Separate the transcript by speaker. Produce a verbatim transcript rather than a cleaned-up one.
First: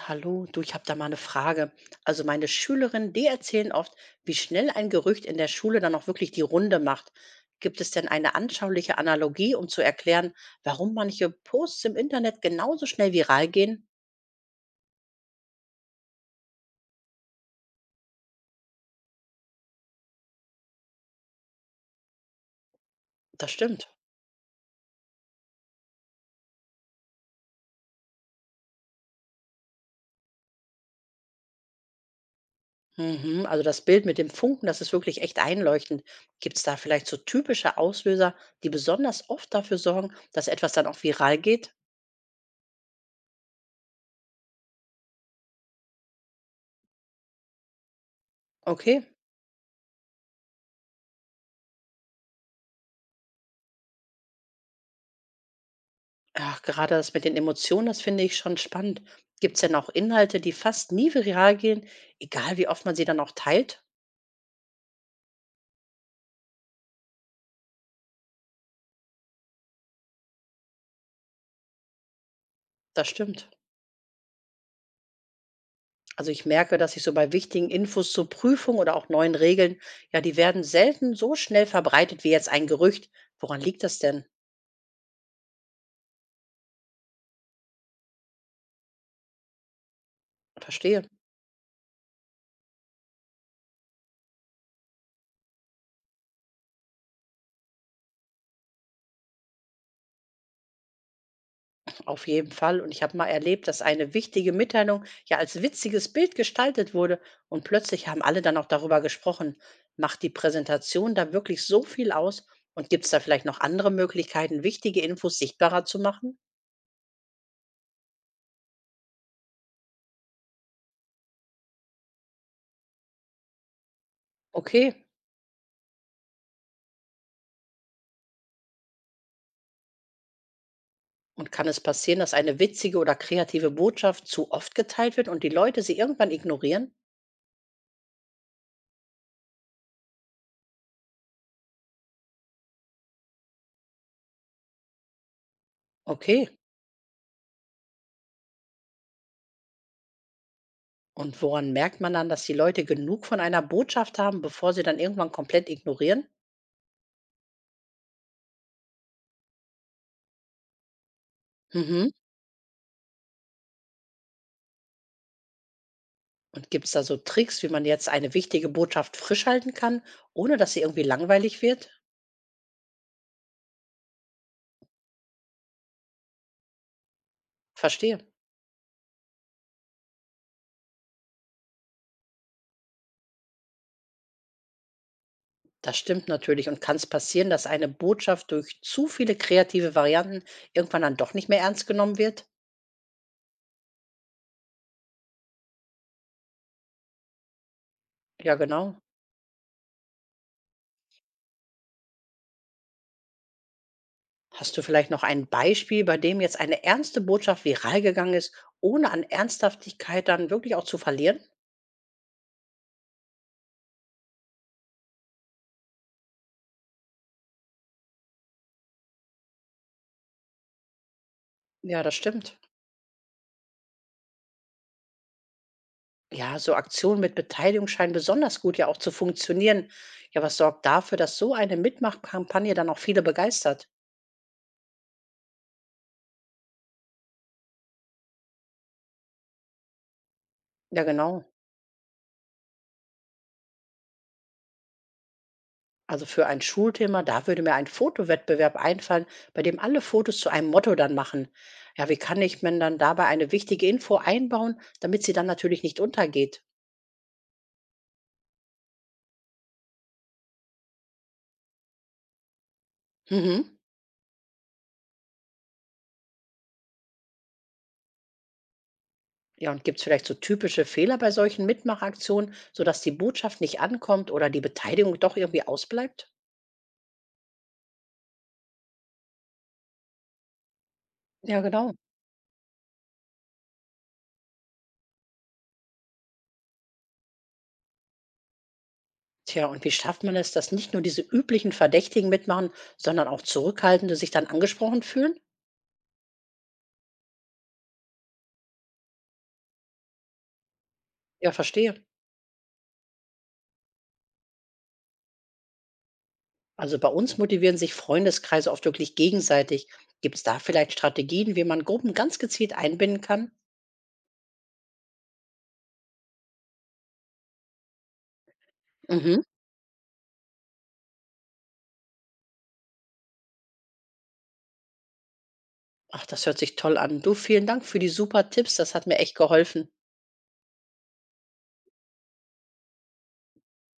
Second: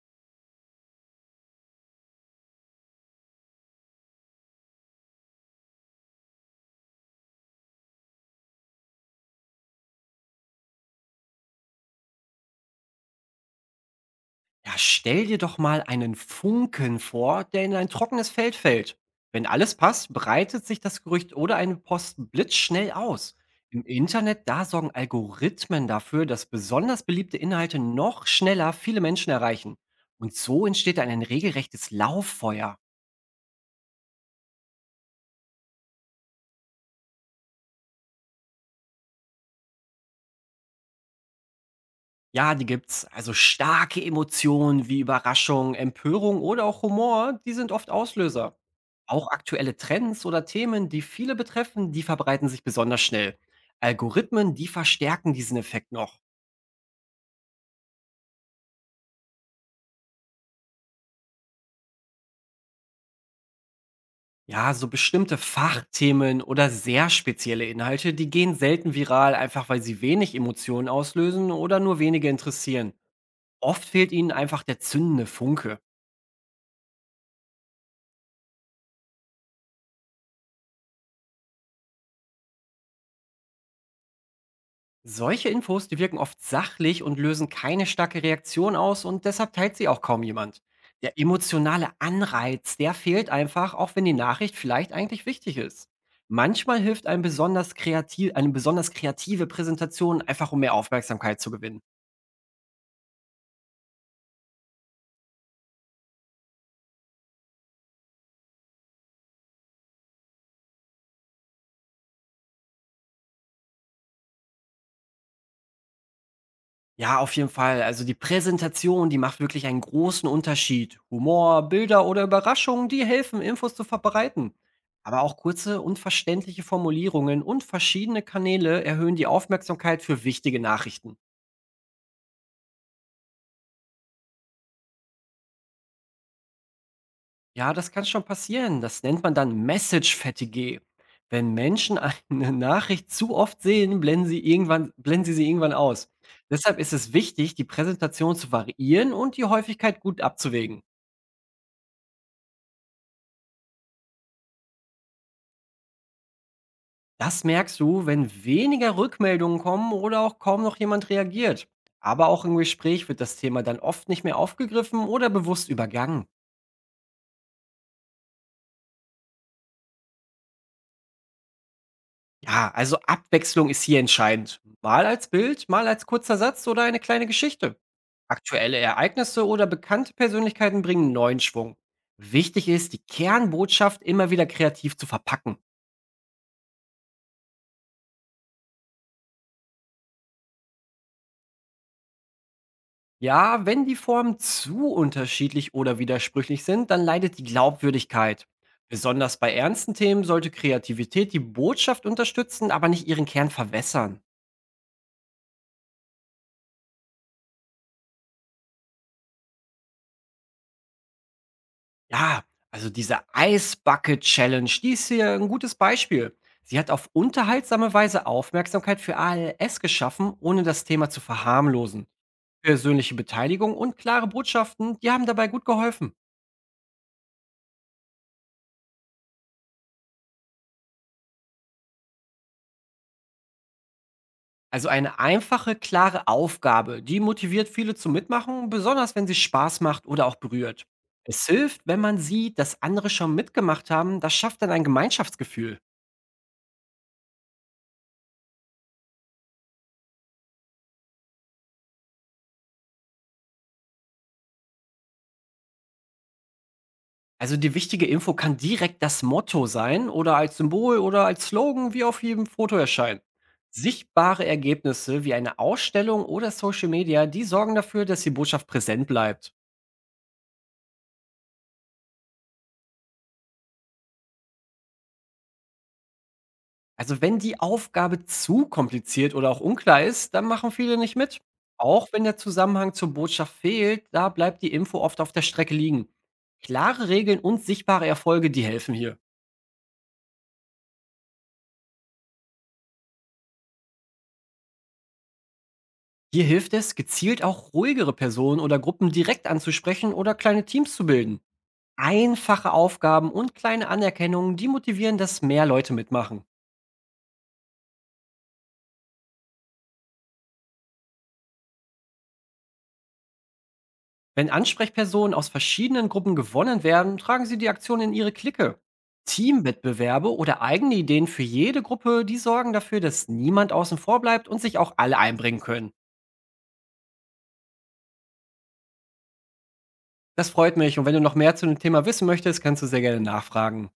Speaker 1: Hallo, du, ich habe da mal eine Frage. Also meine Schülerinnen, die erzählen oft, wie schnell ein Gerücht in der Schule dann auch wirklich die Runde macht. Gibt es denn eine anschauliche Analogie, um zu erklären, warum manche Posts im Internet genauso schnell viral gehen?
Speaker 2: Ja, stell dir doch mal einen Funken vor, der in ein trockenes Feld fällt. Wenn alles passt, breitet sich das Gerücht oder eine Post blitzschnell aus.
Speaker 1: Das
Speaker 2: Im
Speaker 1: stimmt.
Speaker 2: Internet, da sorgen Algorithmen dafür, dass besonders beliebte Inhalte noch schneller viele Menschen erreichen. Und so entsteht dann ein regelrechtes Lauffeuer.
Speaker 1: Mhm, also das Bild mit dem Funken, das ist wirklich echt einleuchtend. Gibt es da vielleicht so typische Auslöser, die besonders oft dafür sorgen, dass etwas dann auch viral geht?
Speaker 2: Ja, die gibt's. Also starke Emotionen wie Überraschung, Empörung oder auch Humor, die sind oft Auslöser.
Speaker 1: Okay.
Speaker 2: Auch aktuelle Trends oder Themen, die viele betreffen, die verbreiten sich besonders schnell. Algorithmen, die verstärken diesen Effekt noch.
Speaker 1: Ach, gerade das mit den Emotionen, das finde ich schon spannend. Gibt es denn auch Inhalte, die fast nie viral gehen, egal wie oft man sie dann auch teilt?
Speaker 2: Ja, so bestimmte Fachthemen oder sehr spezielle Inhalte, die gehen selten viral, einfach weil sie wenig Emotionen auslösen oder nur wenige interessieren.
Speaker 1: Das stimmt.
Speaker 2: Oft fehlt ihnen einfach der zündende Funke.
Speaker 1: Also ich merke, dass ich so bei wichtigen Infos zur Prüfung oder auch neuen Regeln, ja, die werden selten so schnell verbreitet wie jetzt ein Gerücht. Woran liegt das denn?
Speaker 2: Solche Infos, die wirken oft sachlich und lösen keine starke Reaktion aus und deshalb teilt sie auch kaum jemand.
Speaker 1: Verstehe.
Speaker 2: Der emotionale Anreiz, der fehlt einfach, auch wenn die Nachricht vielleicht eigentlich wichtig ist. Manchmal hilft ein besonders kreativ, eine besonders kreative Präsentation einfach, um mehr Aufmerksamkeit zu gewinnen.
Speaker 1: Auf jeden Fall. Und ich habe mal erlebt, dass eine wichtige Mitteilung ja als witziges Bild gestaltet wurde und plötzlich haben alle dann auch darüber gesprochen. Macht die Präsentation da wirklich so viel aus und gibt es da vielleicht noch andere Möglichkeiten, wichtige Infos sichtbarer zu machen?
Speaker 2: Ja, auf jeden Fall. Also die Präsentation, die macht wirklich einen großen Unterschied. Humor, Bilder oder Überraschungen, die helfen, Infos zu verbreiten.
Speaker 1: Okay.
Speaker 2: Aber auch kurze und verständliche Formulierungen und verschiedene Kanäle erhöhen die Aufmerksamkeit für wichtige Nachrichten.
Speaker 1: Und kann es passieren, dass eine witzige oder kreative Botschaft zu oft geteilt wird und die Leute sie irgendwann ignorieren?
Speaker 2: Ja, das kann schon passieren. Das nennt man dann Message-Fatigue. Wenn Menschen eine Nachricht zu oft sehen, blenden sie, irgendwann, blenden sie sie irgendwann aus.
Speaker 1: Okay.
Speaker 2: Deshalb ist es wichtig, die Präsentation zu variieren und die Häufigkeit gut abzuwägen.
Speaker 1: Und woran merkt man dann, dass die Leute genug von einer Botschaft haben, bevor sie dann irgendwann komplett ignorieren?
Speaker 2: Das merkst du, wenn weniger Rückmeldungen kommen oder auch kaum noch jemand reagiert.
Speaker 1: Mhm.
Speaker 2: Aber auch im Gespräch wird das Thema dann oft nicht mehr aufgegriffen oder bewusst übergangen.
Speaker 1: Und gibt's da so Tricks, wie man jetzt eine wichtige Botschaft frisch halten kann, ohne dass sie irgendwie langweilig wird?
Speaker 2: Ja, also Abwechslung ist hier entscheidend. Mal als Bild, mal als kurzer Satz oder eine kleine Geschichte.
Speaker 1: Verstehe.
Speaker 2: Aktuelle Ereignisse oder bekannte Persönlichkeiten bringen neuen Schwung. Wichtig ist, die Kernbotschaft immer wieder kreativ zu verpacken.
Speaker 1: Das stimmt natürlich und kann es passieren, dass eine Botschaft durch zu viele kreative Varianten irgendwann dann doch nicht mehr ernst genommen wird?
Speaker 2: Ja, wenn die Formen zu unterschiedlich oder widersprüchlich sind, dann leidet die Glaubwürdigkeit.
Speaker 1: Ja, genau.
Speaker 2: Besonders bei ernsten Themen sollte Kreativität die Botschaft unterstützen, aber nicht ihren Kern verwässern.
Speaker 1: Hast du vielleicht noch ein Beispiel, bei dem jetzt eine ernste Botschaft viral gegangen ist, ohne an Ernsthaftigkeit dann wirklich auch zu verlieren?
Speaker 2: Ja, also diese Eisbucket-Challenge, die ist hier ein gutes Beispiel. Sie hat auf unterhaltsame Weise Aufmerksamkeit für A L S geschaffen, ohne das Thema zu
Speaker 1: Ja,
Speaker 2: verharmlosen.
Speaker 1: das stimmt.
Speaker 2: Persönliche Beteiligung und klare Botschaften, die haben dabei gut geholfen.
Speaker 1: Ja, so Aktionen mit Beteiligung scheinen besonders gut ja auch zu funktionieren. Ja, was sorgt dafür, dass so eine Mitmachkampagne dann auch viele begeistert?
Speaker 2: Also eine einfache, klare Aufgabe, die motiviert viele zum Mitmachen, besonders wenn sie Spaß macht oder auch berührt.
Speaker 1: Ja, genau.
Speaker 2: Es hilft, wenn man sieht, dass andere schon mitgemacht haben, das schafft dann ein Gemeinschaftsgefühl.
Speaker 1: Also für ein Schulthema, da würde mir ein Fotowettbewerb einfallen, bei dem alle Fotos zu einem Motto dann machen. Ja, wie kann ich mir dann dabei eine wichtige Info einbauen, damit sie dann natürlich nicht untergeht?
Speaker 2: Also die wichtige Info kann direkt das Motto sein oder als Symbol oder als Slogan, wie auf jedem Foto erscheint.
Speaker 1: Mhm.
Speaker 2: Sichtbare Ergebnisse wie eine Ausstellung oder Social Media, die sorgen dafür, dass die Botschaft präsent bleibt.
Speaker 1: Ja, und gibt es vielleicht so typische Fehler bei solchen Mitmachaktionen, sodass die Botschaft nicht ankommt oder die Beteiligung doch irgendwie ausbleibt?
Speaker 2: Also, wenn die Aufgabe zu kompliziert oder auch unklar ist, dann machen viele nicht mit.
Speaker 1: Ja, genau.
Speaker 2: Auch wenn der Zusammenhang zur Botschaft fehlt, da bleibt die Info oft auf der Strecke liegen. Klare Regeln und sichtbare Erfolge, die helfen hier.
Speaker 1: Tja, und wie schafft man es, dass nicht nur diese üblichen Verdächtigen mitmachen, sondern auch Zurückhaltende sich dann angesprochen fühlen?
Speaker 2: Hier hilft es, gezielt auch ruhigere Personen oder Gruppen direkt anzusprechen oder kleine Teams zu bilden.
Speaker 1: Ja, verstehe.
Speaker 2: Einfache Aufgaben und kleine Anerkennungen, die motivieren, dass mehr Leute mitmachen.
Speaker 1: Also bei uns motivieren sich Freundeskreise oft wirklich gegenseitig. Gibt es da vielleicht Strategien, wie man Gruppen ganz gezielt einbinden kann?
Speaker 2: Wenn Ansprechpersonen aus verschiedenen Gruppen gewonnen werden, tragen sie die Aktion in ihre Clique.
Speaker 1: Mhm.
Speaker 2: Teamwettbewerbe oder eigene Ideen für jede Gruppe, die sorgen dafür, dass niemand außen vor bleibt und sich auch alle einbringen können.
Speaker 1: Ach, das hört sich toll an. Du, vielen Dank für die super Tipps. Das hat mir echt geholfen.
Speaker 2: Das freut mich und wenn du noch mehr zu dem Thema wissen möchtest, kannst du sehr gerne nachfragen.